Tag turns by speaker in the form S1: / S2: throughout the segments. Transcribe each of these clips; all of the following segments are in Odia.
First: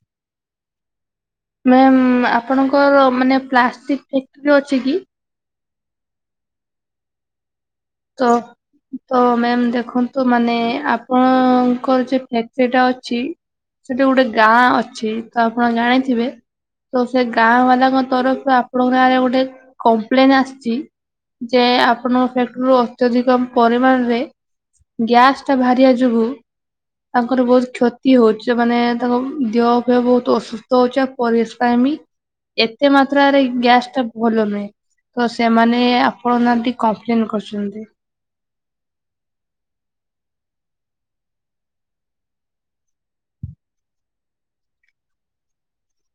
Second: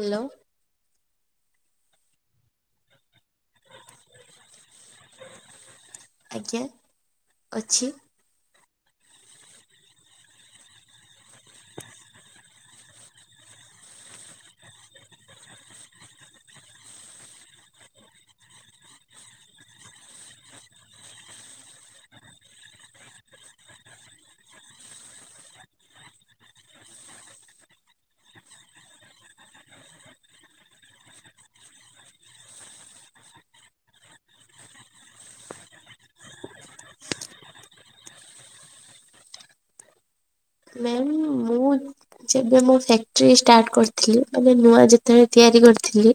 S1: ହ୍ୟାଲୋ
S2: ମ୍ୟାମ୍ ଆପଣଙ୍କର ମାନେ ପ୍ଲାଷ୍ଟିକ୍ ଫ୍ୟାକ୍ଟ୍ରି ଅଛି କି?
S1: ଆଜ୍ଞା ଅଛି।
S2: ତ ତ ମ୍ୟାମ୍ ଦେଖନ୍ତୁ ମାନେ ଆପଣଙ୍କର ଯୋଉ ଫ୍ୟାକ୍ରିଟା ଅଛି ସେଠି ଗୋଟେ ଗାଁ ଅଛି ତ ଆପଣ ଜାଣିଥିବେ? ତ ସେ ଗାଁ ବାଲାଙ୍କ ତରଫରୁ ଆପଣଙ୍କ ଗାଁ ରେ ଗୋଟେ କମ୍ପ୍ଲେନ ଆସିଛି। ଯେ ଆପଣ ଫ୍ୟା ର ଅତ୍ୟଧିକ ପରିମାଣରେ ଗ୍ୟାସ ଟା ବାହାରିବା ଯୋଗୁ ତାଙ୍କର ବହୁତ କ୍ଷତି ହଉଛି ମାନେ ତାଙ୍କ ଦେହ ଫେହ ବହୁତ ଅସୁସ୍ଥ ହଉଛି। ପୋଲିଶି ପାଇଁମି ଏତେ ମାତ୍ରାରେ ଗ୍ୟାସ ଟା ଭଲ ନୁହେଁ। ତ ସେମାନେ ଆପଣଙ୍କ ନାଁ ଟି କମ୍ପ୍ଲେନ କରିଛନ୍ତି।
S1: ମାଇ ମୁଁ ଯେବେ ମୁଁ ଫ୍ୟାକ୍ଟିରି ଷ୍ଟାର୍ଟ କରିଥିଲି ମାନେ ନୂଆ ଯେତେବେଳେ ତିଆରି କରିଥିଲି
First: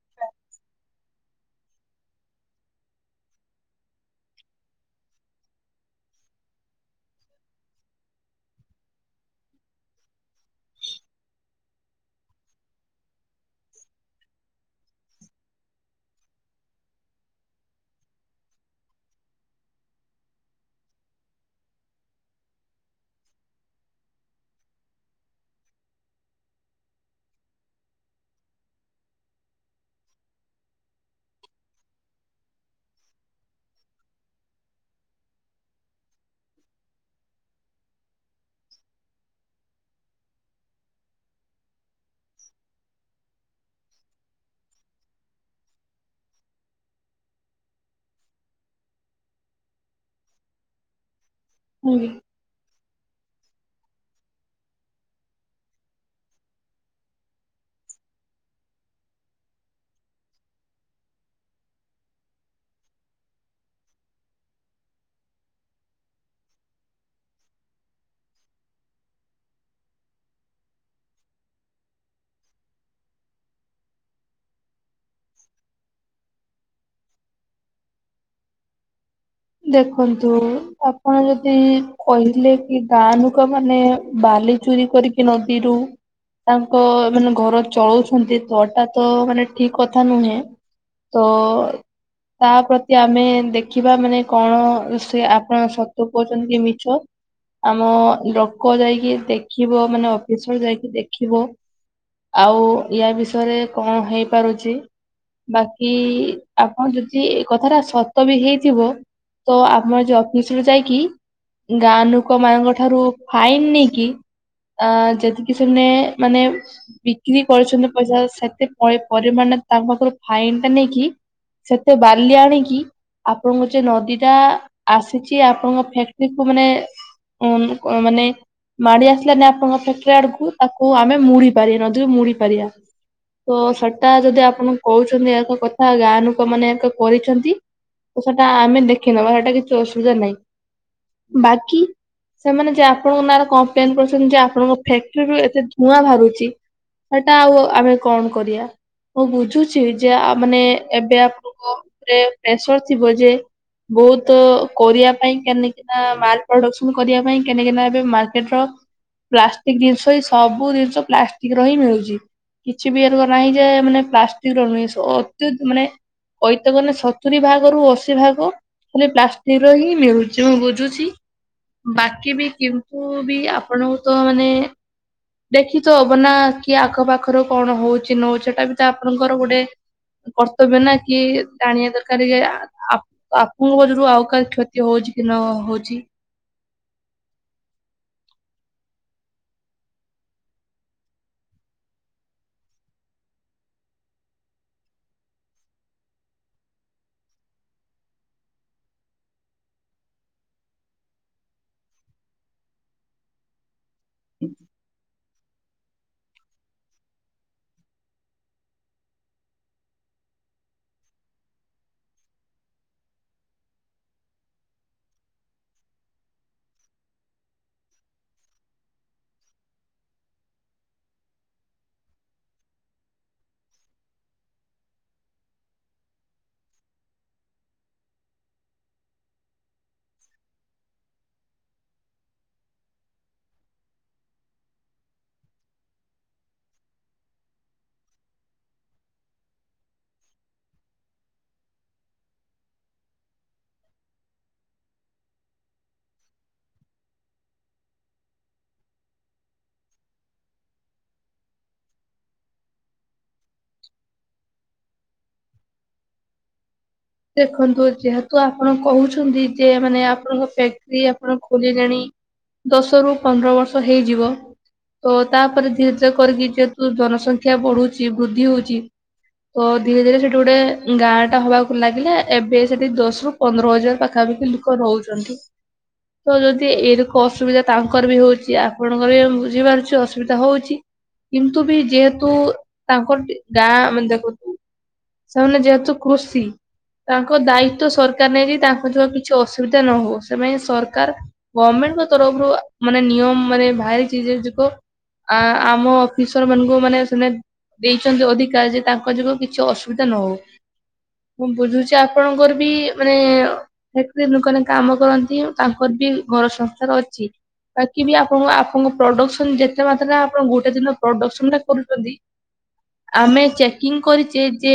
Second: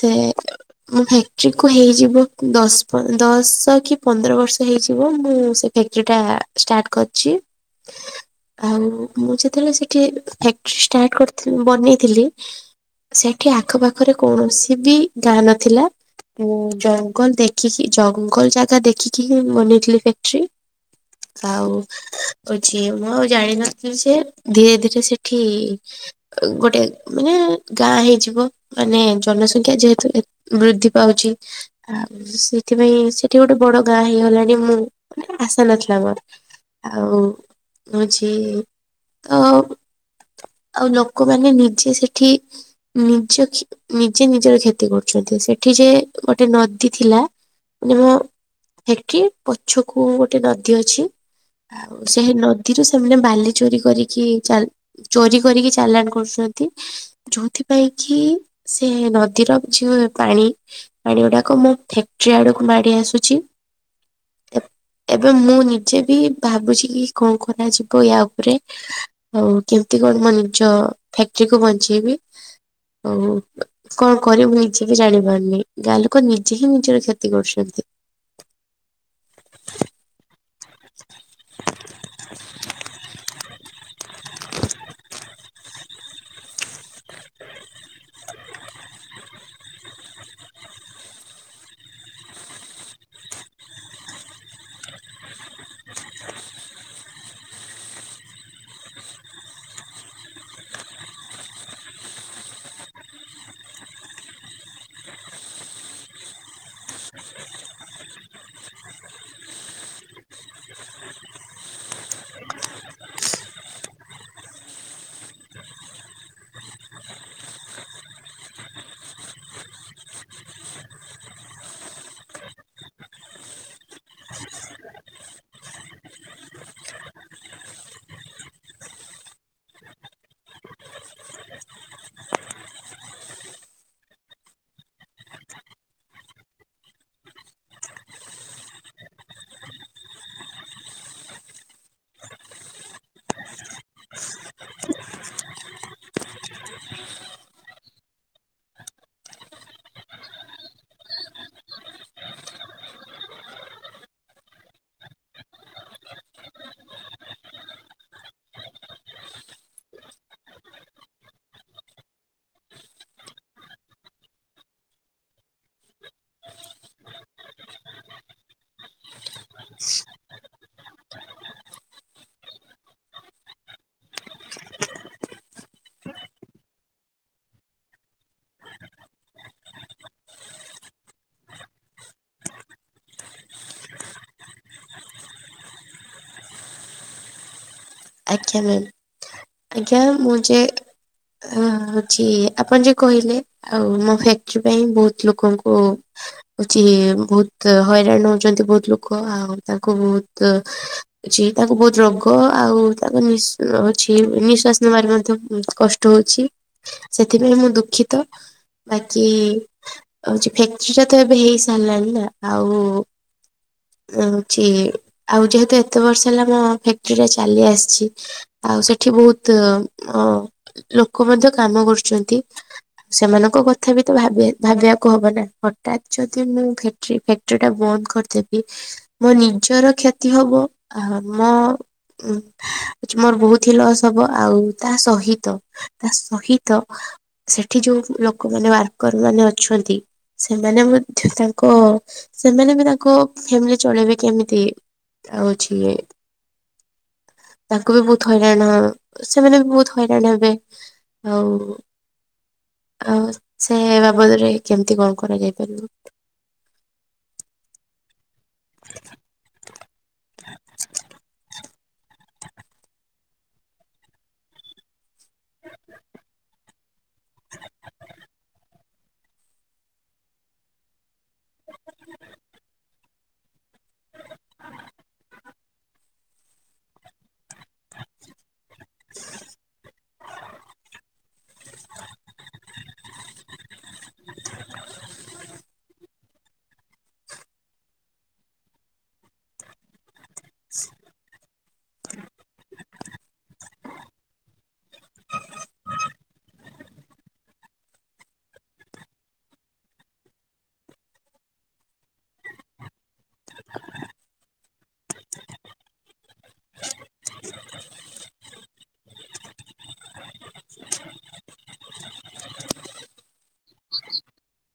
S1: ସେ ମୋ ଫ୍ୟାକ୍ଟ୍ରି କୁ ହେଇଯିବ ଦଶ ଦଶ କି ପନ୍ଦର ବର୍ଷ ହେଇଯିବ ମୁଁ ସେ ଫ୍ୟାକ୍ଟ୍ରି ଟା ଷ୍ଟାର୍ଟ କରିଛି।
S2: [inaudible]
S1: ଆଉ ମୁଁ ଯେତେବେଳେ ସେଠି ଫାକ୍ଟ୍ରି ଷ୍ଟାର୍ଟ କରିଥିଲ ବନେଇଥିଲି ସେଠି ଆଖପାଖରେ କୌଣସି ବି ଗାଁ ନଥିଲା ମୁଁ ଜଙ୍ଗଲ ଦେଖିକି ଜଙ୍ଗଲ ଜାଗା ଦେଖିକି ବନେଇଥିଲି ଫ୍ୟାକ୍ଟ୍ରି। ଆଉ ହଉଛି ମୋ ଜାଣିିନଥିଲି ସେ ଧୀରେ ଧୀରେ ସେଠି ଗୋଟେ ମାନେ ଗାଁ ହେଇଯିବ। ମାନେ ଜନସଂଖ୍ୟା ଯେହେତୁ ବୃଦ୍ଧି ପାଉଛି ଆ ସେଇଥିପାଇଁ ସେଠି ଗୋଟେ ବଡ ଗାଁ ହେଇଗଲାଣି ମୁଁ ମାନେ ଆଶା ନଥିଲା ମୋର ଆଉ ହଉଛି ତ ଆଉ ଲୋକମାନେ ନିଜେ ସେଠି ନିଜ ନିଜେ ନିଜର କ୍ଷତି କରୁଛନ୍ତି ସେଠି ଯେ ଗୋଟେ ନଦୀ ଥିଲା ମାନେ ମୋ ଫାକ୍ଟ୍ରି ପଛକୁ ଗୋଟେ ନଦୀ ଅଛି ଆଉ ସେ ନ ଏଥିରୁ ସେମାନେ ବାଲି ଚୋରି କରିକି ଚା ଚୋରି କରିକି ଚାଲାଣ କରୁଛନ୍ତି ଯୋଉଥିପାଇ କି ସେ ନଦୀର ଯଉ ପାଣି ପାଣି ଗୁଡାକ ମୋ ଫ୍ୟାଟ୍ରି ଆଡକୁ ମାଡି ଆସୁଛି ଏ ଏବେ ମୁଁ ନିଜେ ବି ଭାବୁଛି କି କଣ ଖରା ଯିବ ୟା ଉପରେ ଆଉ କେମିତି କଣ ମୋ ନିଜ ଫ୍ୟାକ୍ଟ୍ରି କୁ ବଞ୍ଚେଇବି ହଉ କଣ କରିବୁ ନିଜେ ବି ଜାଣିପାରୁନି ଗାଁ ଲୋକ ନିଜେ ହିଁ ନିଜର କ୍ଷତି କରୁଛନ୍ତି।
S2: ଦେଖନ୍ତୁ ଆପଣ ଯଦି କହିଲେ ଏଇ ଗାଁ ଲୁକୋମାନେ ବାଲି ଚୋରି କରିକି ନଦୀରୁ ତାଙ୍କ ମାନେ ଘର ଚଳଉଛନ୍ତି ତଟା ତ ମାନେ ଠିକ କଥା ନୁହେଁ ତ ତା ପ୍ରତି ଆମେ ଦେଖିବା ମାନେ କଣ ସେ ଆପଣ ସତୁ କହୁଛନ୍ତି କି ମିଛ ଆମ ଲୋକ ଯାଇକି ଦେଖିବ ମାନେ ଅଫିସରେ ଯାଇକି ଦେଖିବ। ଆଉ ୟା ବିଷୟରେ କଣ ହେଇପାରୁଛି ବାକି ଆପଣ ଯଦି ଏ କଥାଟା ସତ ବି ହେଇଥିବ ତ ଆମେ ଆଜି ଅଫିସରୁ ଯାଇକି ଗାଁ ଲୋକ ମାନଙ୍କ ଠାରୁ ଫାଇନ ନେଇକି ଅ ଯେତିକି ସେମାନେ ମାନେ ବିକ୍ରି କରୁଛନ୍ତି ପଇସା ସେତେ ପରି ପରିମାଣ ତାଙ୍କ ପାଖରୁ ଫାଇନ ଟା ନେଇକି ସେତେ ବାଲି ଆଣିକି ଆପଣଙ୍କ ଯେ ନଦୀ ଟା ଆସିଛି ଆପଣଙ୍କ ଫକ୍ଟ୍ରି କୁ ମାନେ ମାନେ ମାଡି ଆସିଲାନି ଆପଣଙ୍କ ଫ୍ୟାକ୍ଟ୍ରି ଆଡକୁ ତାକୁ ଆମେ ମୁଡି ପାରିବା ନଦୀରୁ ମୁଡ଼ି ପାରିବା। ତ ସେଟା ଯଦି ଆପଣ କହୁଛନ୍ତି ଏହା ଏକ କଥା ଗାଁ ଲୋକମାନେ ଏୟା ତ କରିଛନ୍ତି ତ ସେଟା ଆମେ ଦେଖ ନବା ହେଟା କିଛି ଅସୁବିଧା ନାହିଁ ବାକି ସେମାନେ ଯେ ଆପଣଙ୍କ ନାଁରେ କମ୍ପ୍ଲେନ କରୁଛନ୍ତି ଯେ ଆପଣଙ୍କ ଫାକ୍ଟ୍ରି ରୁ ଏତେ ଧୂଆଁ ବାହାରୁଛି ସେଇଟା ଆଉ ଆମେ କଣ କରିଆ ମୁଁ ବୁଝୁଛି ଯେ ଆ ମାନେ ଏବେ ଆପଣଙ୍କ ଉପରେ ପ୍ରେସର ଥିବ ଯେ ବହୁତ କୋରିବା ପାଇଁ କେନକିନା ମା ପ୍ରଡକ୍ସନ କରିବା ପାଇଁ କେନକିନା ଏବେ ମାର୍କେଟ ର ପ୍ଲାଷ୍ଟିକ ଜିନିଷ ହ୍ନି ଏଇ ସବୁ ଜିନିଷ ପ୍ଲାଷ୍ଟିକ ର ହିଁ ମିଳୁଛି। କିଛି ବି ଏ ନାହିଁ ଯେ ମାନେ ପ୍ଲାଷ୍ଟିକ ର ନୁହେଁ ଅତ୍ୟ ମାନେ କଇତ ଗଲେ ସତୁରି ଭାଗରୁ ଅଶୀ ଭାଗ ଖାଲି ପ୍ଲାଷ୍ଟିକ ର ହିଁ ମିଳୁଛି ମୁଁ ବୁଝୁଛି ବାକି ବି କିନ୍ତୁ ବି ଆପଣଙ୍କୁ ତ ମାନେ ଦେଖି ତ ହବ ନା କି ଆଖ ପାାଖରୁ କଣ ହଉଛି ନ ହଉଛି ସେଟା ବି ତ ଆପଣଙ୍କର ଗୋଟେ କର୍ତ୍ତବ୍ୟ ନା କି ଜାଣିବା ଦରକାର ଯେ ଆ ଆପ ତ ଆପଣଙ୍କଜରୁ ଆଉ କାହାର କ୍ଷତି ହଉଛି କି ନ ହଉଛି
S1: ଆଜ୍ଞା ମ ଆଜ୍ଞା ମୁେ ହଁଛି ଆପଣ ଯ କହିଲେ ଆଉ ମୋ ଫ୍ୟାକ୍ଟ୍ରି ପାଇଁ ବହୁତ ଲୋକଙ୍କୁ ହଉଛି ବହୁତ ହଇରାଣ ହଉଛନ୍ତି ବହୁତ ଲୋକ ଆଉ ତାଙ୍କୁ ବହୁତ ଅଛି ତାକୁ ବହୁତ ରୋଗ ଆଉ ତାଙ୍କ ନିଶ ଅଛି ନିଶ୍ଵାସ ନେବାରେ ମଧ୍ୟ କଷ୍ଟ ହଉଛି ସେଥିପାଇଁ ମୁଁ ଦୁଃଖିତ ବାକି ହଉଛି ଫ୍ୟାକ୍ଟ୍ରି ଟା ତ ଏବେ ହେଇ ସାରିଲାଣିି ନା ଆଉ ହଛି ଆଉ ଯେହେତୁ ଏତେ ବର୍ଷ ହେଲା ମୋ ଫ୍ୟାକ୍ଟ୍ରି ଟା ଚାଲି ଆସି ଆଉ ସେଠି ବହୁତ ଅ ଲୋକ ମଧ୍ୟ କାମ କରୁଛନ୍ତି। ସେମାନଙ୍କ କଥା ବି ତ ଭାବ ଭାବିବାକୁ ହବ ନା ହଠତ୍ ଯଦି ମୁଁ ଫ୍ୟାକ୍ଟ୍ରି ଟା ବନ୍ଦ କରିଦେବି। ମୋ ନିଜର କ୍ଷତି ହବ ଆ-ମ ଆଜି ମୋର ବହୁତହି ଲସ୍ ହବ ଆଉ ତା ସହିତ ତା ସହିତ ସେଠି ଯୋଉ ଲୋକମାନେ ୱାର୍କରମାନେ ଅଛନ୍ତି ସେମାନେ ମଧ୍ୟ ତାଙ୍କ ସେମାନେ ବି ତାଙ୍କ ଫ୍ୟାମିଲି ଚଳେଇବେ କେମିତି। ଆଉ ଅଛି ଏ ତାଙ୍କୁ ବି ବହୁତ ହଇରାଣ ସେମାନେ ବି ବହୁତ ହଇରାଣ ହେବେ ଆଉ ଆଉ ସେ ବାବଦରେ କେମତି କଣ କରାଯାଇ ପାରିବ?
S2: ଦେଖନ୍ତୁ ଯେହେତୁ ଆପଣ କହୁଛନ୍ତି ଯେ ମାନେ ଆପଣଙ୍କ ଫ୍ୟାକ୍ଟ୍ରି ଆପଣ ଖୋଲିଲେଣି ଦଶରୁ ପନ୍ଦର ବର୍ଷ ହେଇଯିବ। ତ ତାପରେ ଧୀରେ ଧୀରେ କରିକି ଯେହେତୁ ଜନସଂଖ୍ୟା ବଢୁଛି ବୃଦ୍ଧି ହଉଛି ତ ଧୀରେ ଧୀରେ ସେଠି ଗୋଟେ ଗାଁ ଟା ହବାକୁ ଲାଗିଲା ଏବେ ସେଠି ଦଶ ରୁ ପନ୍ଦରହଜାର ପାଖାପାଖି ଲୋକ ରହୁଛନ୍ତି। ତ ଯଦି ଏରକ ଅସୁବିଧା ତାଙ୍କର ବି ହଉଛି ଆ ଆପଣଙ୍କର ବି ଆମେ ବୁଝିପାରୁଛୁ ଅସୁବିଧା ହଉଛି। କିନ୍ତୁ ବି ଯେହେତୁ ତାଙ୍କରଟି ଗାଁ ମାନେ ଦେଖନ୍ତୁ ସେମାନେ ଯେହେତୁ କୃଷି ତାଙ୍କ ଦାୟିତ୍ୱ ସରକାର ନେଇଚି ତାଙ୍କ ଯମା କିଛି ଅସୁବିଧା ନ ହବ ସେମାନେ ସରକାର ଗଭଣମେଣ୍ଟଙ୍କ ତରଫରୁ ମାନେ ନିୟମ ମାନେ ଭାରିଚି ଯେ ଜକ ଆ ଆମ ଅଫିସରମାନଙ୍କୁ ମାନେ ସେ ଦେଇଛନ୍ତି ଅଧିକାର ଯେ ତାଙ୍କ ଯୋଗୁଁ କିଛି ଅସୁବିଧା ନ ହଉ। ମୁଁ ବୁଝୁଛି ଆପଣଙ୍କର ବି ମାନେ ଫାକ୍ଟ୍ରି ଦୋକାନ କାମ କରନ୍ତି ତାଙ୍କର ବି ଘର ସଂସାର ଅଛି। ବାକି ବି ଆପଣ ଆପଣଙ୍କ ପ୍ରଡକ୍ସନ ଯେତେ ମାତ୍ରା ଆପଣ ଗୋଟେଦିନ ପ୍ରଡକ୍ସନଟା କରୁଛନ୍ତି ଆମେ ଚେକିଂ କରିଚେ ଯେ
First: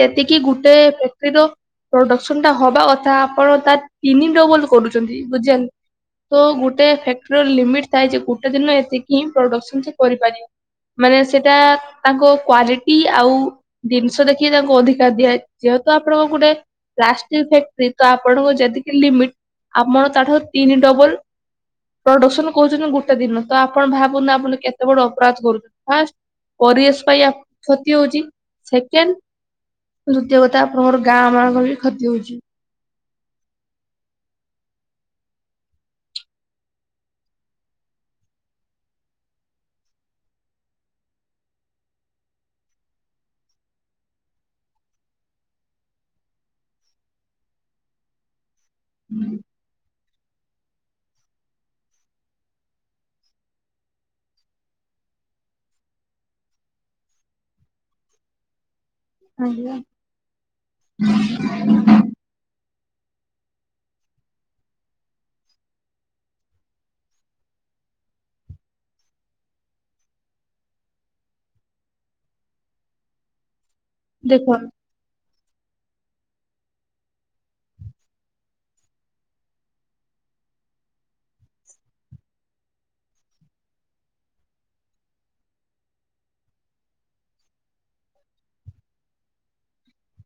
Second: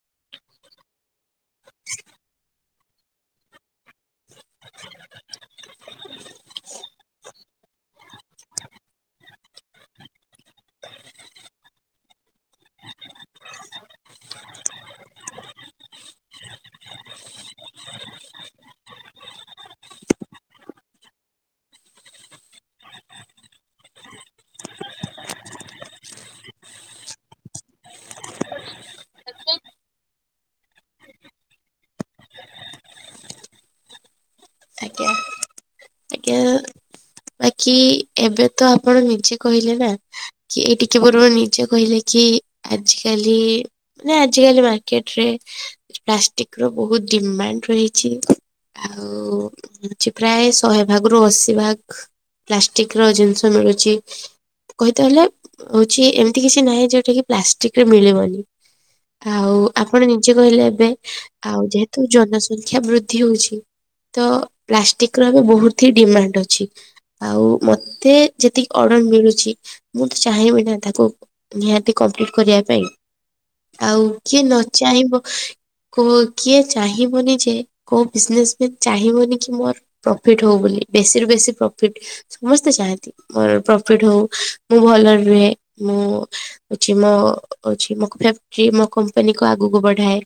S2: ଯେ ଏତିକି ଗୁଟେ ଫ୍ୟାକ୍ଟିର ପ୍ରଡକ୍ସନ ଟା ହବା କଥା ଆପଣ ତା ତିନି ଡବଲ କରୁଛନ୍ତି ବୁଝି ତ ଗୋଟେ ଫ୍ୟାକ୍ଟ୍ରି ର ଲିମିଟ୍ ଥାଏ ଯେ ଗୋଟେ ଦିନ ଏତିକି ହିଁ ପ୍ରଡକ୍ସନ ସେ କରିପାରିବ। ମାନେ ସେଇଟା ତାଙ୍କ କ୍ୱାଲିଟୀ ଆଉ ଜିନିଷ ଦେଖିକି ତାଙ୍କୁ ଅଧିକ ଦିଆଏ ଯେହେତୁ ଆପଣଙ୍କ ଗୋଟେ ପ୍ଲାଷ୍ଟିକ ଫାକ୍ଟ୍ରି ତ ଆପଣଙ୍କୁ ଯେତିକି ଲିମିଟ ଆମର ତା ଠାରୁ ତିନି ଡବଲ ପ୍ରଡକ୍ସନ କହୁଛନ୍ତି ଗୋଟେ ଦିନ ତ ଆପଣ ଭାବୁନ ଆପଣ କେତେ ବଡ ଅପରାଧ କରୁ ଫାର୍ଷ୍ଟ ପରିବେଶ ପାଇଁ କ୍ଷତି ହଉଛି ସେକେଣ୍ଡ ଦ୍ୱଇତୀୟ କଥା ଆପଣଙ୍କର ଗାଁ ମାନଙ୍କ ବି କ୍ଷତି ହଉଛି।
S1: ଆଜ୍ଞା। କେ-ଏ ବାକି ଏବେ ତ ଆପଣ ନିଜେ କହିଲେ ନା କି ଏଇ ଟିକେ ପୂର୍ବର୍ ନିଜେ କହିଲେ କି ଆଜିକାଲି ମାନେ ଆଜିକାଲି ମାର୍କେଟରେ ପ୍ଲାଷ୍ଟିକ ର ବହୁତ ଡିମାଣ୍ଡ ରହିଛି। ଆଉ ହଉଛି ପ୍ରାୟ ଶହେ ଭାଗରୁୁ ଅଶୀ ଭାଗ ପ୍ଲାଷ୍ଟିକ ର ଜିନିଷ ମିଳୁଚି କହିତେ ହେଲେ ହଉଚି ଏମିତି କିଛି ନାହିଁ ଜୋଉଟା କିି ପ୍ଲାଷ୍ଟିକରେ ମିଳିବନି। ଆଉ
S2: ଆଜ୍ଞା
S1: ଆପଣ ନିଜେ କହିଲେ ଏବେ ଆଉ ଯେହେତୁ ଜନସଂଖ୍ୟା ବୃଦ୍ଧି ହଉଛି ତ ପ୍ଲାଷ୍ଟିକ ର ଏବେ ବହୁତ ହି ଡିମାଣ୍ଡ ଅଛି। ଆଉ ମତେ ଯେତିକି ଅର୍ଡର ମିଳୁଚି ମୁଁ ତ ଚାହିଁବି ନା ତାକୁ ନିହାତି କମ୍ପ୍ଲିଟ କରିବା ପାଇଁ ଆଉ କିଏ
S2: ଦେଖ
S1: ନ ଚାହିଁବ କୋଉ କିଏ ଚାହିଁବନି ଯେ କୋଉ ବିଜନେସ ମାନ ଚାହିଁବନି କି ମୋର ପ୍ରଫିଟ ହଉ ବୋଲି ବେଶୀ ରୁ ବେଶୀ ପ୍ରଫିଟ ସମସ୍ତେ ଚାହାନ୍ତି। ମୋର ପ୍ରଫିଟ ହଉ ମୁଁ ଭଲରେ ରୁହେ ମୁଁ ଅଛି ମୋ ଅଛି ମୋ ଫାକ୍ଟ୍ରି ମୋ କମ୍ପାନୀକୁ ଆଗକୁ ବଢାଏ।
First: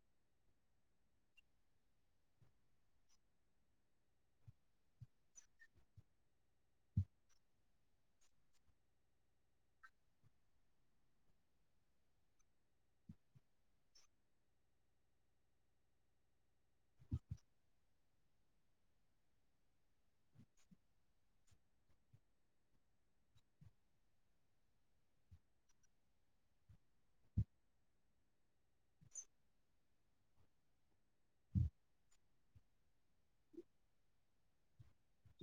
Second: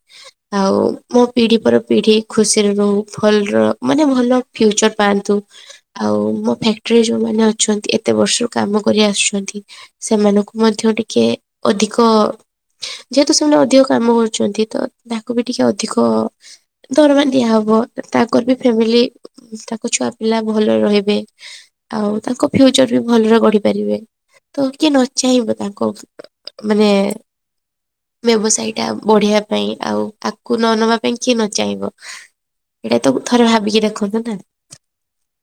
S1: ଆଉ ମୋ ପିଢ଼ି ପର ପିଢ଼ି ଖୁସିରେ ରୁହ ଭଲରେ ମାନେ ଭଲ ଫ୍ୟୁଚର ପାଆନ୍ତୁ। ଆଉ ମୋ ଫ୍ୟାକ୍ଟ୍ରିରେ ଯୋଉମାନେ ଅଛନ୍ତି ଏତେ ବର୍ଷରୁ କାମ କରି ଆସୁଛନ୍ତି ସେମାନଙ୍କୁ ମଧ୍ୟ ଟିକେ ଅଧିକ ଯେହେତୁ ସେମାନେ ଅଧିକ କାମ କରୁଚନ୍ତି ତ ତାକୁ ବି ଟିକେ ଅଧିକ ଦରମା ଦିଆ ହବ ତାଙ୍କର ବି ଫ୍ୟାମିଲି ତାଙ୍କ ଛୁଆପିଲା ଭଲରେ ରହିବେ। ଆଉ ତାଙ୍କ ଫ୍ୟୁଚର ବି ଭଲରେ ଗଢି ପାରିବେ ତ କିଏ ନ ଚାହିଁବ ତାଙ୍କ ମାନେ ବ୍ୟବସାୟୀ ଟା ବଢିଆ ପାଇଁ ଆଉ ଆକୁ ନ ନବା ପାଇଁ କିଏ ନ ଚାହିଁବ। ଏଇଟା ତ ଥରେ ଭାବିକି ଦେଖନ୍ତୁ ନା।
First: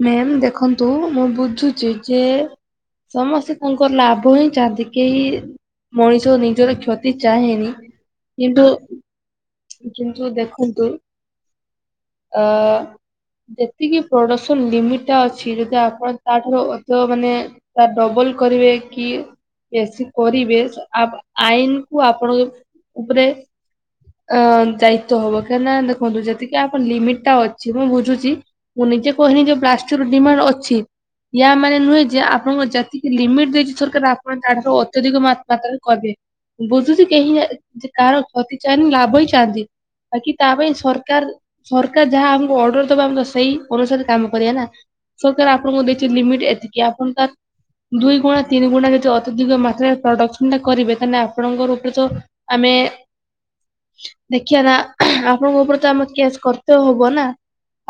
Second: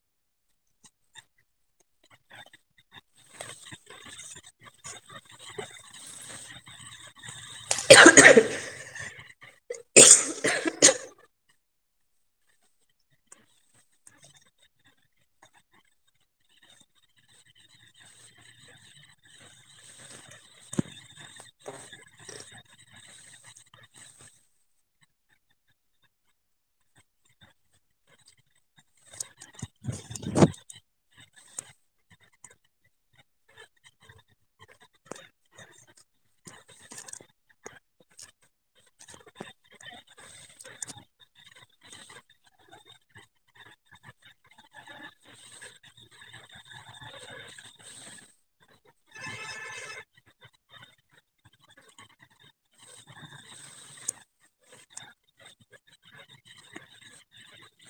S2: ମ୍ୟାମ୍ ଦେଖନ୍ତୁ ମୁଁ ବୁଝୁଛି ଯେ ସମସ୍ତେ ତାଙ୍କର ଲାଭ ହିଁ ଚାହାନ୍ତି। କେହି ମଣିଷ ନିଜର କ୍ଷତି ଚାହେଁନି କିନ୍ତୁ କିନ୍ତୁ ଦେଖନ୍ତୁ ଅ ଯେତିକି ପ୍ରଡକ୍ସନ ଲିମିଟ ଟା ଅଛି ଯଦି ଆପଣ ତାଠାରୁ ଅଧ ମାନେ ତା ଡବଲ କରିବେ କି? ବେଶୀ କରିବେ ଆପ ଆଇନକୁୁ ଆପଣଙ୍କ ଉପରେ ଅ ଯାଇତେ ହବ କାହିଁକି ନା ଦେଖନ୍ତୁ ଯେତିକି ଆପଣ ଲିମିଟ ଟା ଅଛି ମୁଁ ବୁଝୁଚି ମୁଁ ନିଜେ କହନି ଯେ ପ୍ଲାଷ୍ଟରୁ ଡିମାଣ୍ଡ ଅଛି। ୟା ମାନେ ନୁହେଁ ଯେ ଆପଣଙ୍କଙ୍କୁ ଯେତିକି ଲିମିଟ୍ ଦେଇଚି ସରକାର ଆପଣ ତା ଅତ୍ୟଧିକ ମାତ୍ରାରେ କରବେ। ବୁଝୁଚି କେହି କାହାର କ୍ଷତି ଚାହେନ ଲାଭ ହେ ଚାହାନ୍ତି। ବାକି ତା ପାଇଁ ସରକାର ସରକାର ଯାହା ଆମକୁ ଅର୍ଡର ଦବ ଆମେ ତ ସେଇ ଅନୁସାରେ କାମ କରିବା ନା ସରକାର ଆପଣଙ୍କୁ ଦେଇଚନ୍ତି ଲିମିଟ ଏତିକି ଆପଣ ତାର ଦୁଇ ଗୁଣା ତିନି ଗୁଣା ଯଦି ଅତ୍ୟଧିକ ମାତ୍ରାରେ ପ୍ରଡକ୍ସନ ଟା କରିବେ ତାହାଲେ ଆପଣଙ୍କ ଉପରେ ତ ଆମେ ଦେଖିବା ନା ଆପଣଙ୍କ ଉପରେ ତ ଆମ କେସ୍ କର୍ତେ ହବ ନା।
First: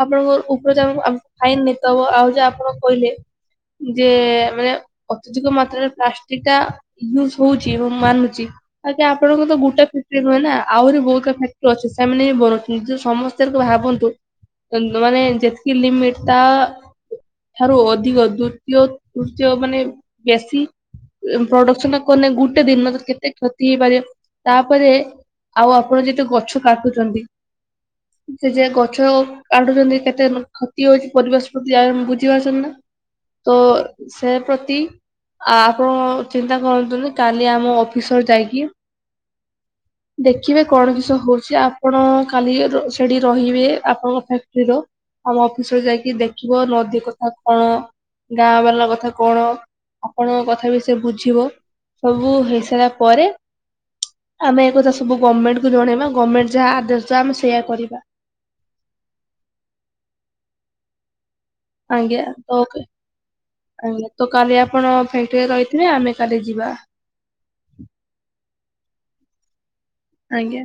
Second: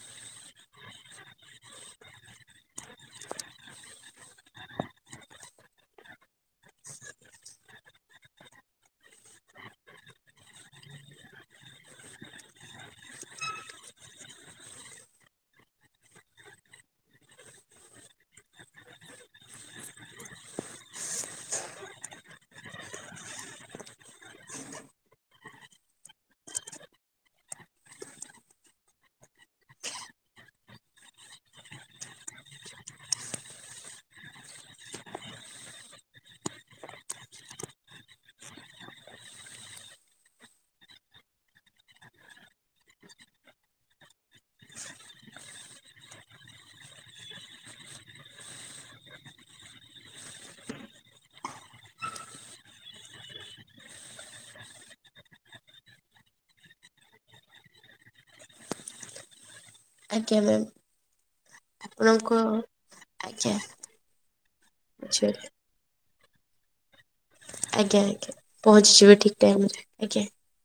S2: ଆପଣଙ୍କର ଉପରେ ଆମକୁ ଫାଇନ ନଇତେ ହବ ଆଉ ଯହା ଆପଣ କହିଲେ ଯେ ମାନେ ଅତ୍ୟଧିକ ମାତ୍ରାରେ ପ୍ଲାଷ୍ଟିକ ଟା ୟୁଜ ହଉଚି ମୁଁ ମାନୁଚି ଆଜ୍ଞା ଆପଣଙ୍କ ତ ଗୋଟେ ଫ୍ୟାକଟ୍ରି ନୁହେଁ ନା ଆହୁରି ବହୁତ କା ଫ୍ୟାକ୍ଟ୍ରି ଅଛି ସେମାନେ ବି ବନଉଚନ୍ତି ଯ ସମସ୍ତେ ଭାବନ୍ତୁ ଦେଖନ୍ତୁ ମାନେ ଯେତକି ଲିମିଟ ତା ଠାରୁ ଅଧିକ ଦ୍ୱତୀୟ ତୃତୀୟ ମାନେ ବେଶୀ ପ୍ରଡକ୍ସନ କନେ ଗୋଟେ ଦିନ କେତେ କ୍ଷତି ହେଇପାରିବ ତାପରେ ଆଉ ଆପଣ ଯେତ ଗଛ କାଟୁଚନ୍ତି ସେ ଯେ ଗଛ କାଟୁଛନ୍ତି କେତେ ନ କ୍ଷତି ହଉଚି ପରିବେଶ ପ୍ରତି ଆ ବୁଝିପାରୁଚନ୍ତି ନା? ତ ସେ ପ୍ରତି ଆ ଆପଣ ଚିନ୍ତା କରନ୍ତୁନି କାଲି ଆମ ଅଫିସରେ ଯାଇକି ଦେଖିବେ କଣ କିଷ ହଉଚି ଆପଣ କାଲି ର ସେଠି ରହିବେ ଆପଣଙ୍କ ଫ୍ୟାକ୍ଟି ର। ଆମ ଅଫିସର ଯାଇକି ଦେଖିବ ନଦୀ କଥା କଣ ଗାଁ ବାଲା କଥା କଣ ଆପଣଙ୍କ କଥା ବି ସେ ବୁଝିବ। ସବୁ ହେଇସାରିଲା ପରେ ଆମେ ଏକଥା ସବୁ ଗମେଣ୍ଟକୁ ଜଣେଇବା। ଗମେଣ୍ଟେ ଯାହା ଆଦେଶ ଦବ ଆମେ ସେୟା କରିବା।
S1: ଆଜ୍ଞା ମ୍ୟାମ।
S2: ଆଜ୍ଞା
S1: ଆପଣଙ୍କୁ
S2: ତ
S1: ଆଜ୍ଞା।
S2: ଆଜ୍ଞା ତ କାଲି ଆପଣ
S1: ବୁଝିଗଲି
S2: ଫ୍ୟାକ୍ଟିରେ ରହିଥିବେ। ଆମେ କାଲି ଯିବା।
S1: ଆଜ୍ଞା ଆଜ୍ଞା ପହଞ୍ଚିଯିବେ ଠିକ୍ ଟାଇମ ରେ। ଆଜ୍ଞା।
S2: ଆଜ୍ଞା।